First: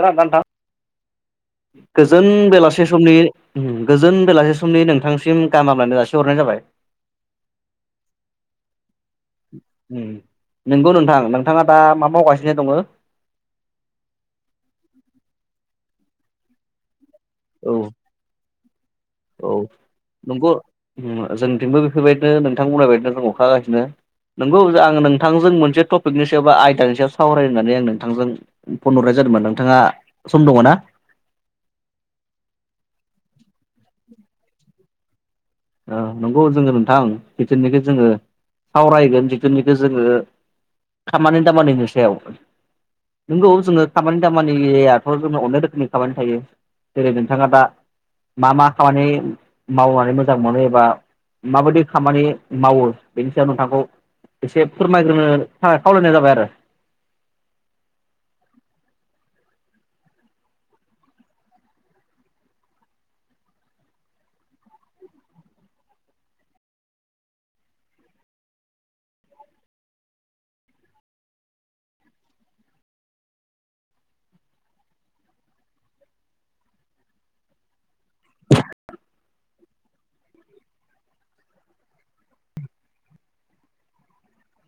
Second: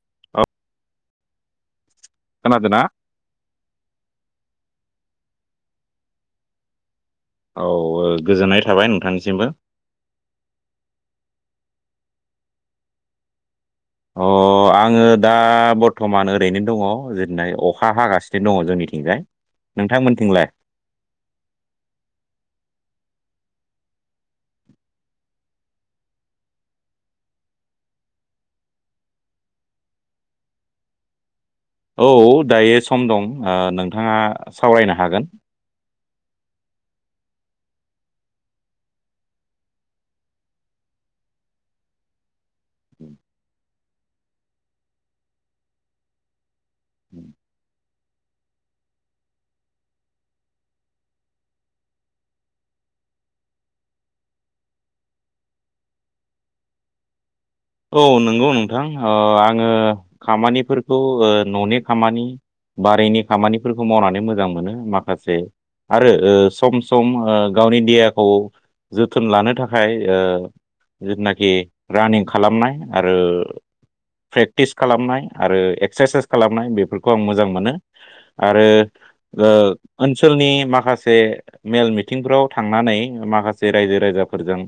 खोनादोना औ नोंथां गोजोन खोनादोंना बेलासे समनि गोजोन बेलासे स समनि नोंथांसिम गाहाम हामलायन जासि हरनाय जाबाय औ ओ गोजोननाय थाबाय नोंथांनि उम नोंगौ नोंथां नोंथाङा दा मा मावगासिनो दङो अ आङो दा बरथमान ओरैनो दङ जेथ नाय औ अखा हागासिनो दङ जोंनिथिंजाय औ नोंथांमोनथिंलाय नंगौ जोंथिंबो बेफोरबायदिनो नोंथां बुंनाय बायदिनो जों अखाहागासिनो नोंगौ आङो नोंथांजों मोनसे टपिकनि सायाव बा आयदानि सायाव सावराय होननानै आं नोंथांजों फनहरनाय जाब होनबा नोंथांङा सम दङ ना औ दायो सम दं आ नोंथाङा सावरायनो हागोन ओ नंगौ जोङो नोंथां जिथोरनिखौ जोङो सावरायगोन जिथुनिखौ जोङो खामानि दामानि नो सायाव नंगौ जोङो खामानि दामानियाथ जोङो अनेक रोखोमनि खामानि थायो जेरै नोंथाङा दा मा मा खामानि मावनानै मो मोजां मोनो एबा माबायदि खामानि मावो। बेनि सायाव नोंथांखौ एसे फोरमायग्रोनो थाखाय खावलायनाय जाबाय आरो। औ नंगौ नोंथां, ओ आङो खामानिफोरखौ ओ न'नि खामानि बारिनि खामानिफोरखौ मावनानै मोजां मोनो। माखासे आरो ओ सम- सम गावनि देहाखौ जोथोन लानो थाखाय, ओ जिथुनाखि रानिं खालामनाय आरो प्रेक्टिस खालामनाय आरो एक्सारसाइस खालामनाय ।बेफोरखौ आं मोजां मोनो आरो ओ ओनसोलनि माखासे मेल -मिथिंफ्राव थांनानै माखासे रायजो रायजाफोरजों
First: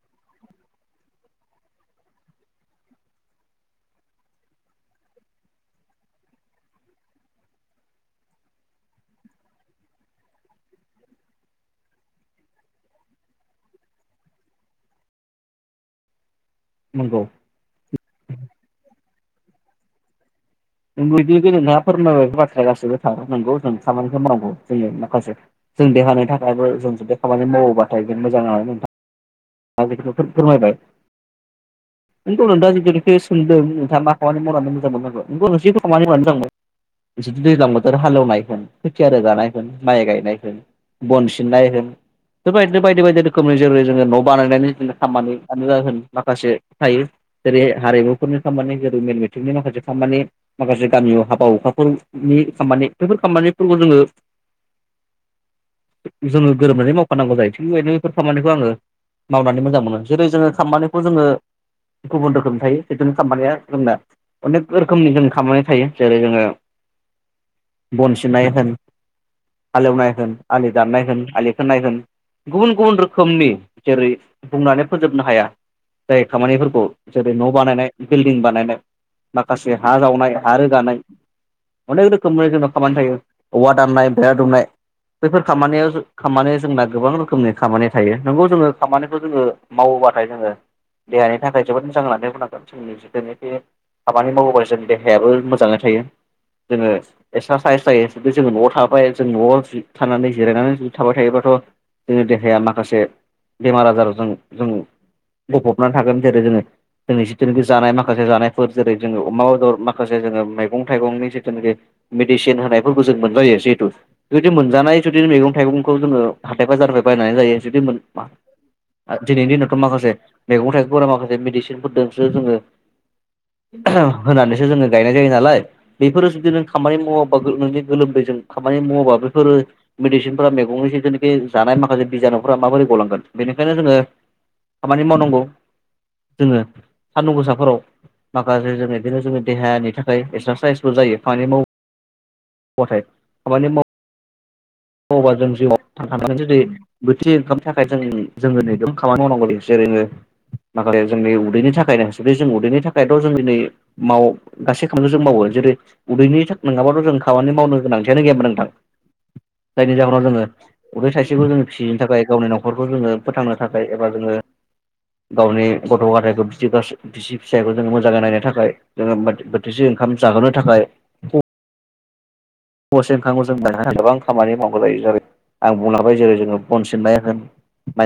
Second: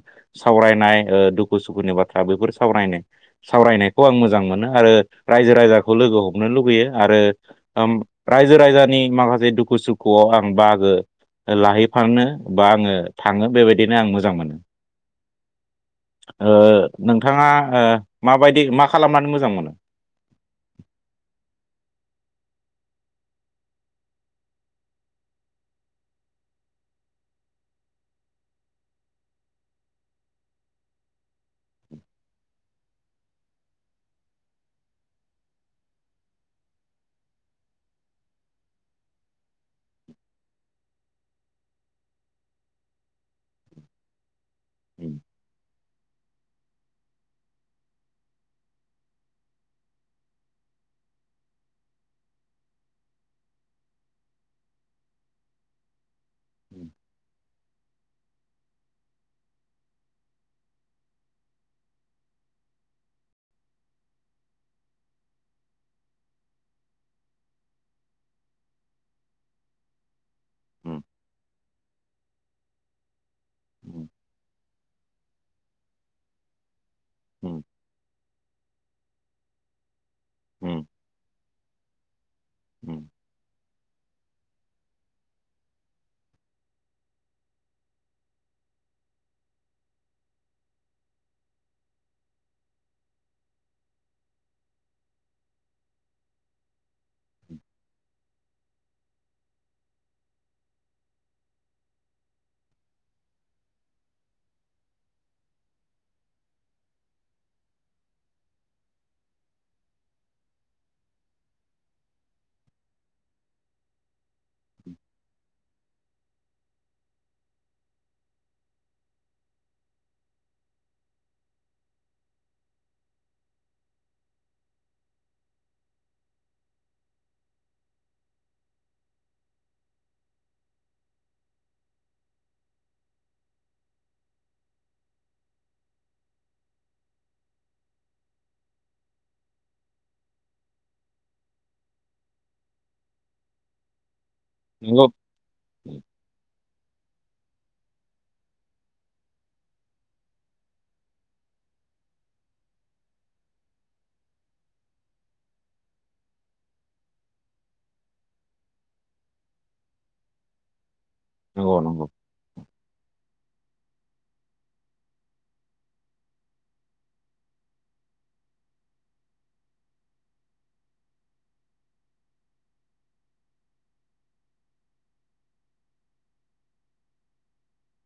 सावरायनाय ओ दुखु- सुखुनि बाथ्रा आ बेफोर सावरायनाय- सावरायनायखौ आं मोजां मोनो, आरो रायजो राजाखौ लोगो हमनो लुबैयो आरो ओ ओम रायजो -राजानि माखासे दुखु- सुखुआव आं बाहागो लाहैफानो बा आङो थाङो। बेबायदिनो आं मोजां मोनो। ओ नंगौ नोंथाङा ओ माबायदि मा खालामनानै मोजां मोनो? नोंबो दि जेनेबा फोरमायबाय बेफोर बाथ्राया गाससिबो थार नोंगौ। जों खामानिखौ मावगौ जोंनि माखासे जों देहानि थाखायबो जों जुदि खामानि मावोबाथाय [unintelligible] आं बेखौनो फोर -फोरमायबाय। [unintelligible] नोंथांआ जिखिनिखो सोंदों नोंथांङा मा खामानि मावनानै मोजां मोननांगौ [unintelligible] बिदि दैज्लां बोथोर हालेवनाय होन, खोथिया रोगानाय होन, माइ गायनाय होन बन सिननाय होन बेबायदिनो बायदि -बायदि रोखोमनि जेरै जोङो न' [unintelligible] माखासे थायो ।जेरै हारिमुफोरनि खामानि जेरै मेल- मेटिंनि माखासे खामानि माखासे गामि अ हाबा- हुखाफोरनि खामानि बेफोर खामानिफोरखौ जोङो जोंङो गोरोबनानै मावफानांगौ जायो ।थिग बेदिनो बेफोर खामानिखौ आङो मावनानै मोजां मोनो ।जेरै जोङो खामानिखौ जोङो गुबुन रोखोम थायो। जिथुनो खामानिया जोंना अनेक रोखोमनि, जों खामानि थायो जेरै जोङो बनसिनाय होन हालेवनाय होन, आलि दाननाय होन, आलि खोननाय होन गुबुन- गुबुन रोखोमनि जेरै उम बुंनानै फोजोबनो हाया। जाय खामानिफोरखौ जेरै न' उम बानायनाय बिल्डिं बानायनाय। माखासे हा जावनाय, हा उम रोगानाय अनेक रोखोमनि जोंनाव खामानि उम थायो। औवा दाननाय, बेरा दुमनाय। बैफोर खामानियाव खामानि जोंना गोबां रोखोमनि खामानि थायो नंगौ जोङो खामानिखौ जोङो मावोब्लाथाय जोङो देहानि थाखाय जोबोद मोजां होननानै बुंनांगोन जिथुनिखि खामानि मावोबा जोंनि देहायाबो मोजाङै थायो। जोङो एक्सारसाइस जायो ।जुदि जोङो न'आव थाबाय जों न'आव थानानै जिरायनानै जुदि थाबाय थायोबाथ' जोंनि देहाया माखासे बेमार आजाराव जों -जों गफबनानै थागोन जेरै जोङो जोंनि जिथुनिखि जानाय माखासे जानायफोर, जेरै जोङो अमा बेदर माखासे जोङो मैगं -थाइगंनि जिथुनिखि मेडिसिन होनायफोरखौ जों मोनजायो जिहेतु जुदि मोनजानाय जुदि मैगं -थाइगंखौ, जोङो हाथाय बाजार बायनानै जायो जुदि [unintelligible] दिनैनि दिनावथ' माखासे मैगं- थाइगंफोरा माखासे मेडिसिनफोरजोंसो जोङो ओम होनानैसो जोङो गायनाय जायो नालाय ।बेफोरो जुदि नों खामानि मावाबा नों गोलोमदै जों खामानि मावोबा बेफोर मेदिसिनफोरा मैगंनि जिखिनि जानाय माखासे बिजानुफोरा माबोरै गलांगोन? बेनिखायनो जोङो खामानि मावनांगौ। जोङो सान्दुं गोसाफोराव माखासे जों बिदिनो जोंनि देहानि थाखाय एक्सारसाइसबो जायो खामानि माव मावबाथाय, खामानि [unintelligible] नंगौ अबा जों जिउआव [unintelligible] [unintelligible] माखासे जोंनि उदैनि थाखायनोथ' जों उदैनि थाखायथ' जों दिनै माव गासै खामखौ जों मावो जेरै उदैनि था नङाबाथ' जों खामानि मावनो गोनांथियानो गैयामोन नोंथां जायनि जाहोनाव जोङो उदै थाइसेखौ जोङो नंगौ फिसिनो नंगौ थाखाय गावनि न'खरखौ जोङो फोथांनो थाखाय एबा जोंङो गावनि गथ' गथायखौ बिदि बिसि फिसायखौ जोङो मोजाङै नायनो थाखाय जोङो बोथिसे ओंखाम जाहोनो थाखाय [unintelligible] आं बुंलांबाय जेरै जोङो बन सिननाय होन [unintelligible]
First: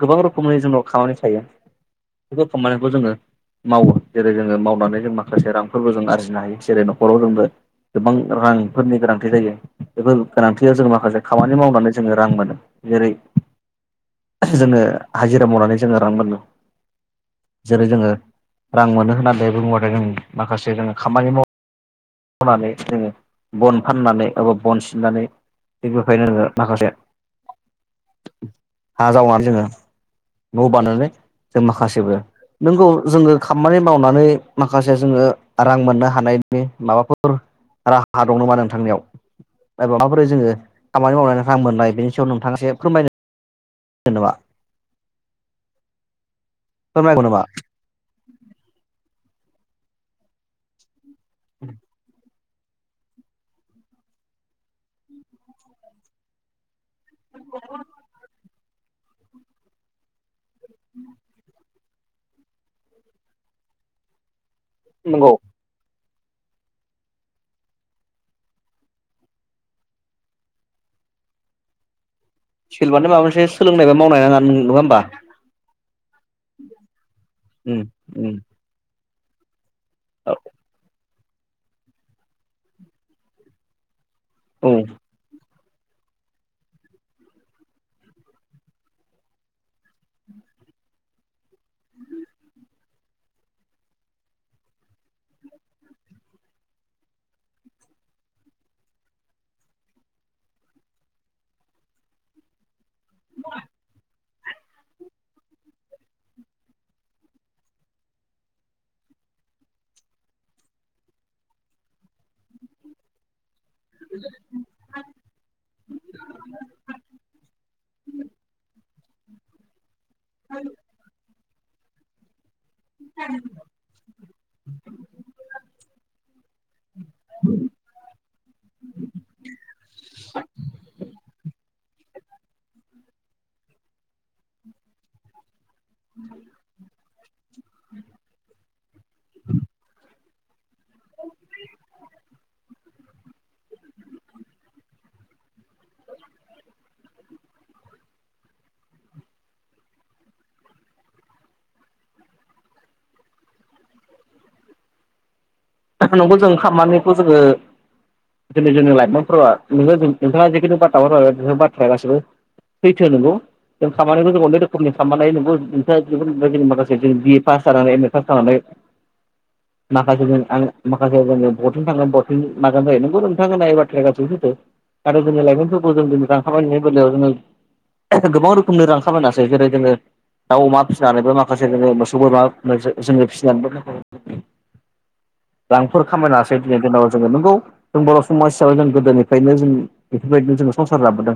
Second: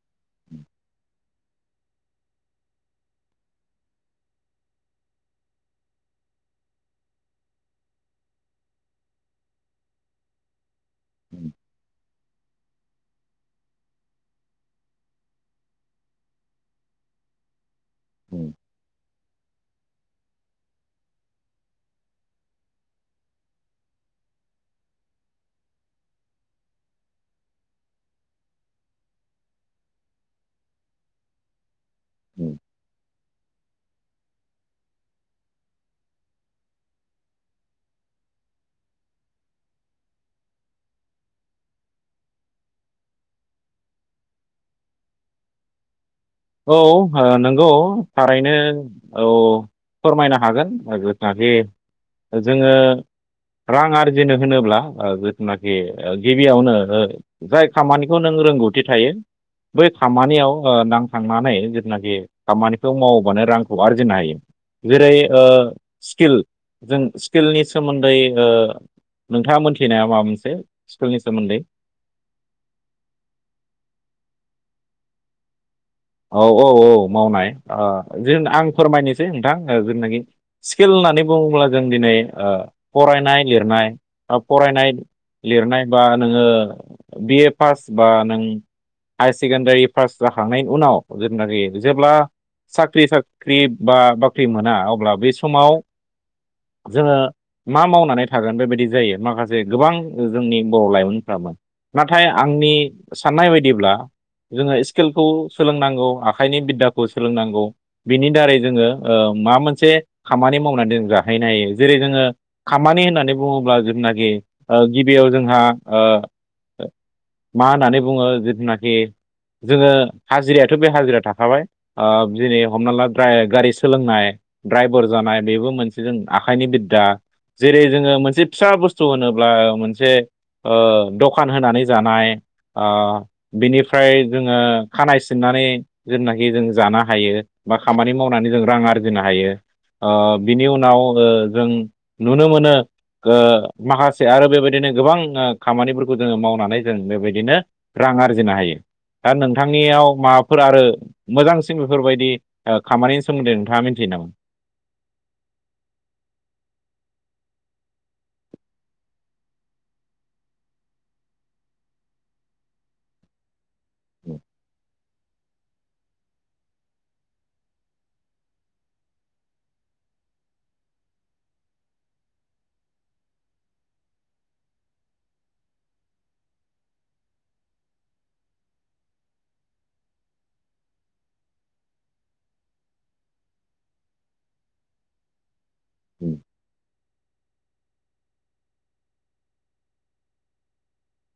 गोबां रोखोमनि जोंनाव खामानि थायो बेफोर खामानिखौ जोङो मावो जेरै जोङो माव मावनानै जों माखासे रांफोरबो जों आरजिनो हायो जेरै न'खराव जोंबो गोबां रांफोरनि गोनांथि जायो बेफोर गोनांथियाव जों माखासे उम खामानि मावनानै जोङो रां मोनो जेरै जोङो हाजिरा मावनानै जोङो रां मोनो जेरै जोङो उम रां मोनो होननानै बुङोबाथाय जों माखासे जोङो खामानि माव नानै जोङो बन फाननानै एबा बन सिननानै थिग बेखायनो नोङो माखासे हा जावनानै जोङो न' बानायनानै जों माखासे जेबो उम नोंगौ जोङो खामानि मावनानै माखासे जोङो रां मोननो हानायनि माबाफोर राहा दं नामा नोंथांनियाव बा माबाफोरो जोङो खामानि मावल रां मोननाय बेनि सायाव नोंथाङा एसे फोरमायनो [unintelligible] फोरमायगौ औ नामा नोंगौ थारैनो औ फोरमायनो हागोन। माबे जोङो रां आरजिनो होनोब्ला जिथुनाखि गिबियावनो जाय खामानिखौ नों रोंगौथि थायो बै खामानियाव ओ नां जिनाखि खामानिखौ मावोबानो रांखौ आरजिनो हायो जेरै नंगौ ओ स्किल जों स्किलनि सोमोन्दै ओ नोंथाङा मोनथिनाया माबा मोनसे स्किलनि सोमोन्दै सेलबानो माबा मोनसे सोलोंनाय बा मावनाय होनना नंङा होमबा औ औ औ मावनाय उम आ उम जों आं फोरमायनोसै नोंथां जोंनाखि स्किल होननानै बुङोब्ला जों दिनै ओ फरायनाय लिरनाय औ फरायनाय लिरनाय बा नोङो बिए पास बा नों हायार सेकेणडारि पास जाखांनायनि उनाव जेनाखि जेब्ला साख्रि साख्रि बा बाख्रि मोना अब्ला बे समाव जोङो मा मावनानै थागोन बेबायदि जायो माखासे गोबां जोंनि बर' लाइमोनफ्राबो नाथाय आंनि साननाय बायदिब्ला जोङो स्किलखौ सोलोंनांगौ आखाइनि बिद्दाखौ सोलोंनांगौ बिनि दारै जोङो ओ मा मोनसे खामानि मावनानै जाहैनो हायो जेरै जोङो खामानि होननानै बुङो ब्ला जेनाखि गिबियाव जोंहा ओ मा होननानै बुङो जिथुनाखि जोङो हाजिरायाथ' बे हाजिरा थाखाबाय ओ जिनै हमना द्राय गारि सोलोंनाय ड्राइभार जानाय बेबो मोनसे जों आखाइनि बिद्दा जेरै जोङो मोनसे फिसा बुस्थु होनोब्ला मोनसे ओ दखान होनानै जानाय आ बिनिफ्राय जोङो खानाय सिननानै जेनाखि जों जानो हायो बा खामानि मावनानै जों रां आरजिनो हायो ओ बिनि उनाव ओ जों नुनो मोनो ओ माखासे आरो बेबायदिनो गोबां खामानिफोरखौ जोङो मावनानै जों बेबायदिनो रां आरजिनो हायो दा नों थांनियाव माबाफोर आरो मोजांसिन बेफोरबायदि खामानिनि सोमोन्दै नोंथांङा मिथियो नामा? नंगौ जों खामानिखौ जोंङो दिनै जोंनि लाइमोनफोरा नोंथांङा जिखुनु बाथाफोर नों बाथ्राया गासिबो सैथो नंगौ जों खामानि मोनै रोखोमनि खालामनानै नोंङो नोंथांङानि माखासे जों बि ए पास जानानै एम ए पास जानानै माखासे जों आं माखासे जोंङो बथिं थांनो बथिं मानो जायो नंगौ नोंथां होननाय बाथ्राया गासिबो सैथो। आरो दिनै लाइमोनफोरखौ जों दिनै जांखाबायनायनि बेलायाव जोंङो गोबां रोखोमनि रां खामायनासै जेरै जोंङो दाउ अमा फिसिनानैबो माखासे जोंङो मोसौ बोरमा जों जोंङो फिसिनानैबो रांफोर खामायनो हासै दिनै दिनाव जोंङो नोंगौ जों बर' समाज हिसाबै जों गोदोनिफ्रायनो जों बेफोरबायदिनो जोङो संसार जाबोदों।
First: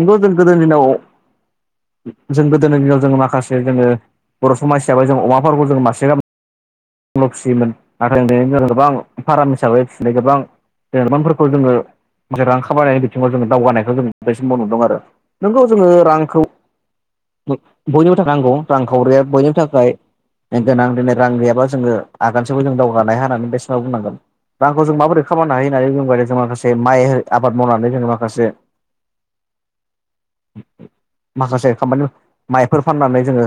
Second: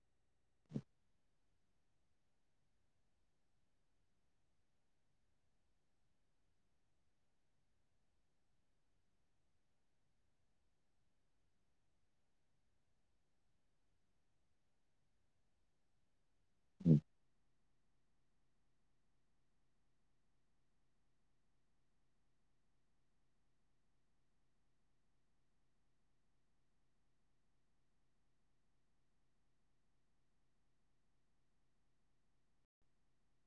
नंगौ जों गोदोनि दिनाव जों गोदोनि दिनाव जों माखासे जोंङो बर' समाज हिसाबै जों अमाफोरखौ जों मासे गामै आगोलाव फिसियोमोन आरो [unintelligible] गोबां फार्म हिसाबै फिसिनाय गोबां [unintelligible] लेरमानफोरखौ जोङो मोनसे रां खामायनायनि बिथिंङाव जोंङो दावगानायखौ जों बैसमाव नुदों आरो नोंगौ जोंङो रांखौ बय बयनिबो थाखाय नांगौ रांखावरिया बयनिबो थाखाय गोनां दिनै रां गैयाबा जोंङो आगानसेबो जों दावगानो हाया होननानै बेसमाव बुंनांगोन। रांखौ जों माबोरै खालामायनो हायो होननानै बुंबाय जों माखासे माइ आबाद मावनानै जोंङो माखासे माखासे खामानि माइफोर फाननानै जोंङो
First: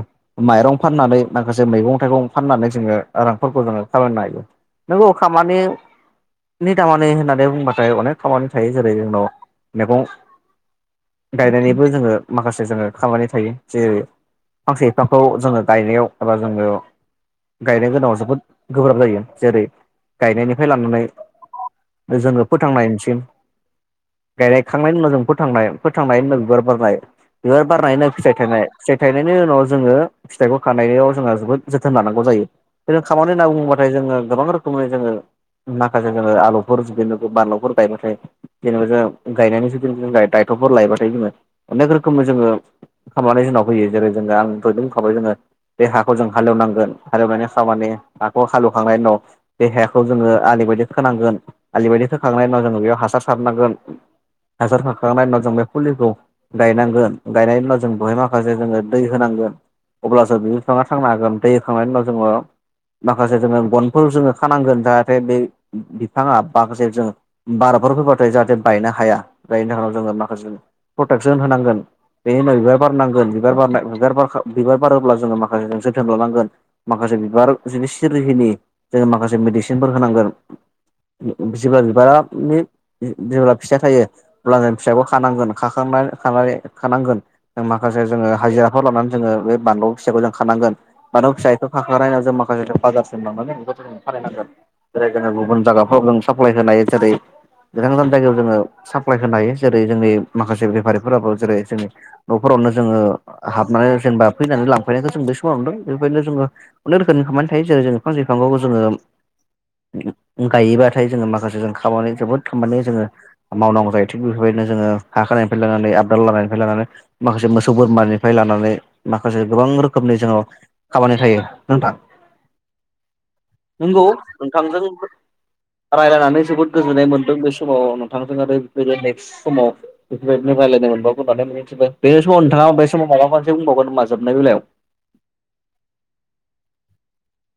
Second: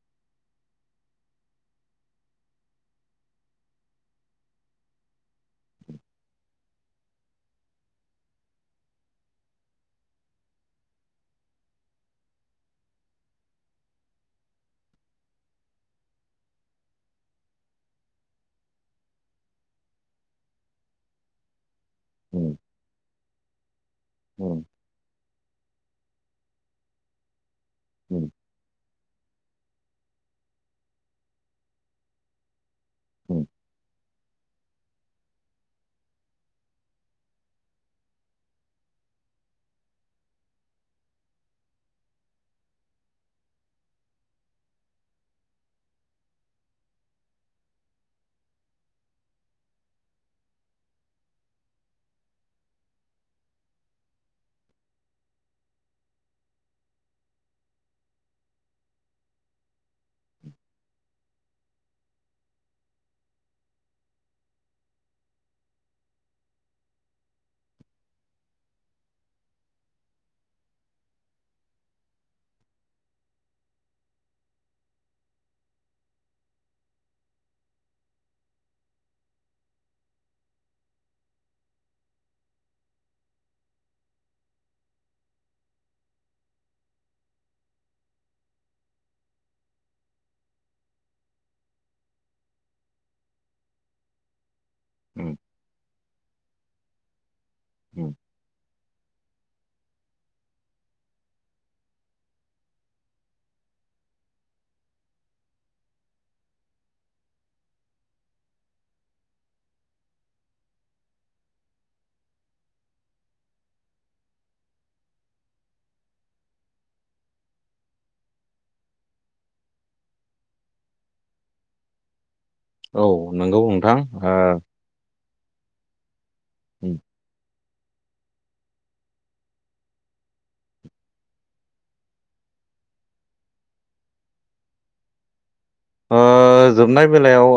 माइरं फाननानै माखासे मैगं थाइगं फाननानै जोंङो रांफोरखौ ज खालामनो हायो नोंगौ खामानि नि दामानि होननानै बुंबाथाय अनेक खामानि थायो जेरै जोंनाव मैगं गायनायनिबो जोंङो माखासे जोंङो खामानि थायो। जेरै फांसे बिफांखौ जोंङो गायनायाव एबा जोंङो। गायनो गोनांङाव जोबोद गोब्राब जायो जेरै गायनायनिफ्राय लानानै जोंंङो फोथांनायनिसिम गायनाय खांनायनि उनाव जों फोथांनाय फोथांनायनि उनाव बिबार बारनाय बिबार बारनायनि उनाव फिथाइ थायनाय फिथाइनायनि उनाव जोंङो फिथाइखौ खानायाव जोंङो जोबोद जोथोन लानांगौ जायो। जों खामानि होनना बुंङोबाथाय जोंङो गोबां रोखोमनि जोंङो माखासे जोङो आलुफोर बिदिनो बानलुफोर गायबाथाय जेनेबा जों गायनायनि जुदि [unintelligible] गथ'फोर लायबाथाय जोंङो अनेक रोखोम जोंङो खालामनानै जोंनाव फैयो जेरै जोंङो आं दयदिेन बुंखाबाय जोंङो बे हाखौ जों हालेवनांगोन हालेवनायनि खामानि हाखौ हालौखांनायनि उनाव बे हाखौ जोंङो आलि बायदि खोनांगोन आलि बायदि खोखांनायनि उनाव जोंङो बेयाव हासार सारनांगोन हासार सारखांनायनि उनाव जों बे फुलिखौ गायनांगोन गायनायनि उनाव जों जों बेहाय माखासे जोंङो दै होनांगोन अब्लासो बि बिफांङा थांनो हागोन दै होखांनायनि उनाव जोंङो माखासे जोङो गनफोर जोङो खानांगोन जाहाथे बे बिफाङा [unintelligible] बार बारफोर फैबाथाय जाहाथे बायनो हाया जायनि जावनाव जोंङो माखासे प्रटेकसन होनांगोन। बिनि उनाव बिबार बारनांगोन बिबार बार बारखां बिबार बारोब्ला जोंङो माखासे जोथोन लानांगोन माखासे बिबार सिरियैनि जोंङो माखासे मेडिसिनफोर होनांगोन। जेब्ला बिबारा बि जेब्ला फिथाइ थायो अब्ला जों फिथाइखौ खानांगोन खाखांना खा खानानै खानांगोन। जों माखासे जोंङो हाजिराफोर लानानै जोंङो बे बानलु फिथाइखौ जों खानांगोन बानलु फिथाइखौ खाखांनायाव जों माखासे जों बाजार सिम लांनानै बेखौ जों फानैनांगोन। जेरै जोंङो गुबुन जायगाफ्राव जों साप्लाय होनाय जेरै गोजान गोजान जायगायाव जोंङो साप्लाय होनाय जेरै जोंनि माखासे बेफारिफोराबो जेरै जोंनि न'खरावनो जोंङो ओ हाबनानै जेनेबा फैनानै लांफैनायखौ जों बै समाव नुदों बेबायदिनो जोंङो अनेक रोखोमनि खालामनानै थायो जेरै जों फांसे लाइफांखौ जोंङो गायोबाथाय जोङो माखासे जोङो खामानि जोबोद खामानि जोङो मावनांगौ जायो थिग बेफोरबायदि बिदिनो जोङो हाखोनायनिफ्राय लानानै आबदाल लानायनिफ्राय लानानै माखासे मोसौ बोरमानिफ्राय लानानै माखासे गोबां रोखोमनि जोंङो खामानि थायो नोंथां। औ नोंथां नंगौ ओ नोंथांजों‌। राय्लायनानै जोबोद उम गोजोननाय मोनदों बेस समाव नोंथांजों आरो बेफोरनो नेक्स्ट समाव बेफोरबायदिनो रायज्लायनो मोनबावगोन होननानै मिजिंथिबाय बे समाव नोंथाङा बे समाव माबा मोनसे बुंबावगोन नामा जोबनाय बेलायाव ओ जोबनाय बेलायाव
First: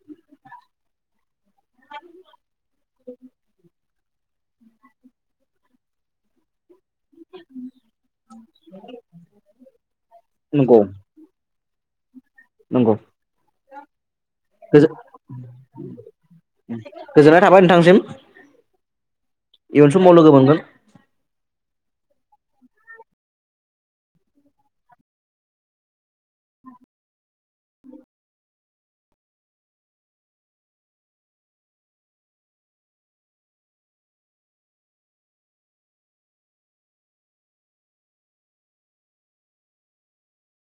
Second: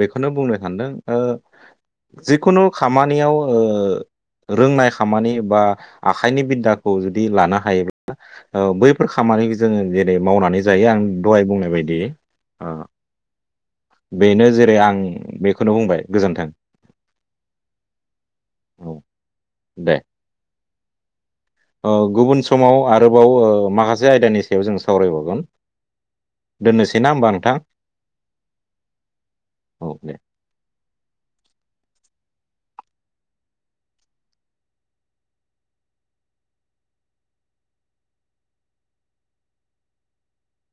बेखौनो बुंनो सानदों जिखुनु खामानियाव रोंनाय खामानि बा आखाइनि बिद्दा खौ जुदि लानो हायोब्ला बैफोर खामानिखौ जोङो जेरै मावनानै नंगौ जायो आं दहाय बुंनाय बायदि ओ नंगौ बेनो जेरै आं बेखौनो बुंबाय गोजोन्थों गोजोननाय थाबाय नोंथांसिम औ इन दे समाव लोगो मोनगोन गुबुन समाव आरोबाव माखासे आयदानि सायाव जों सावरायबावगोन दोननोसै ना होमबा नोंथां औ दे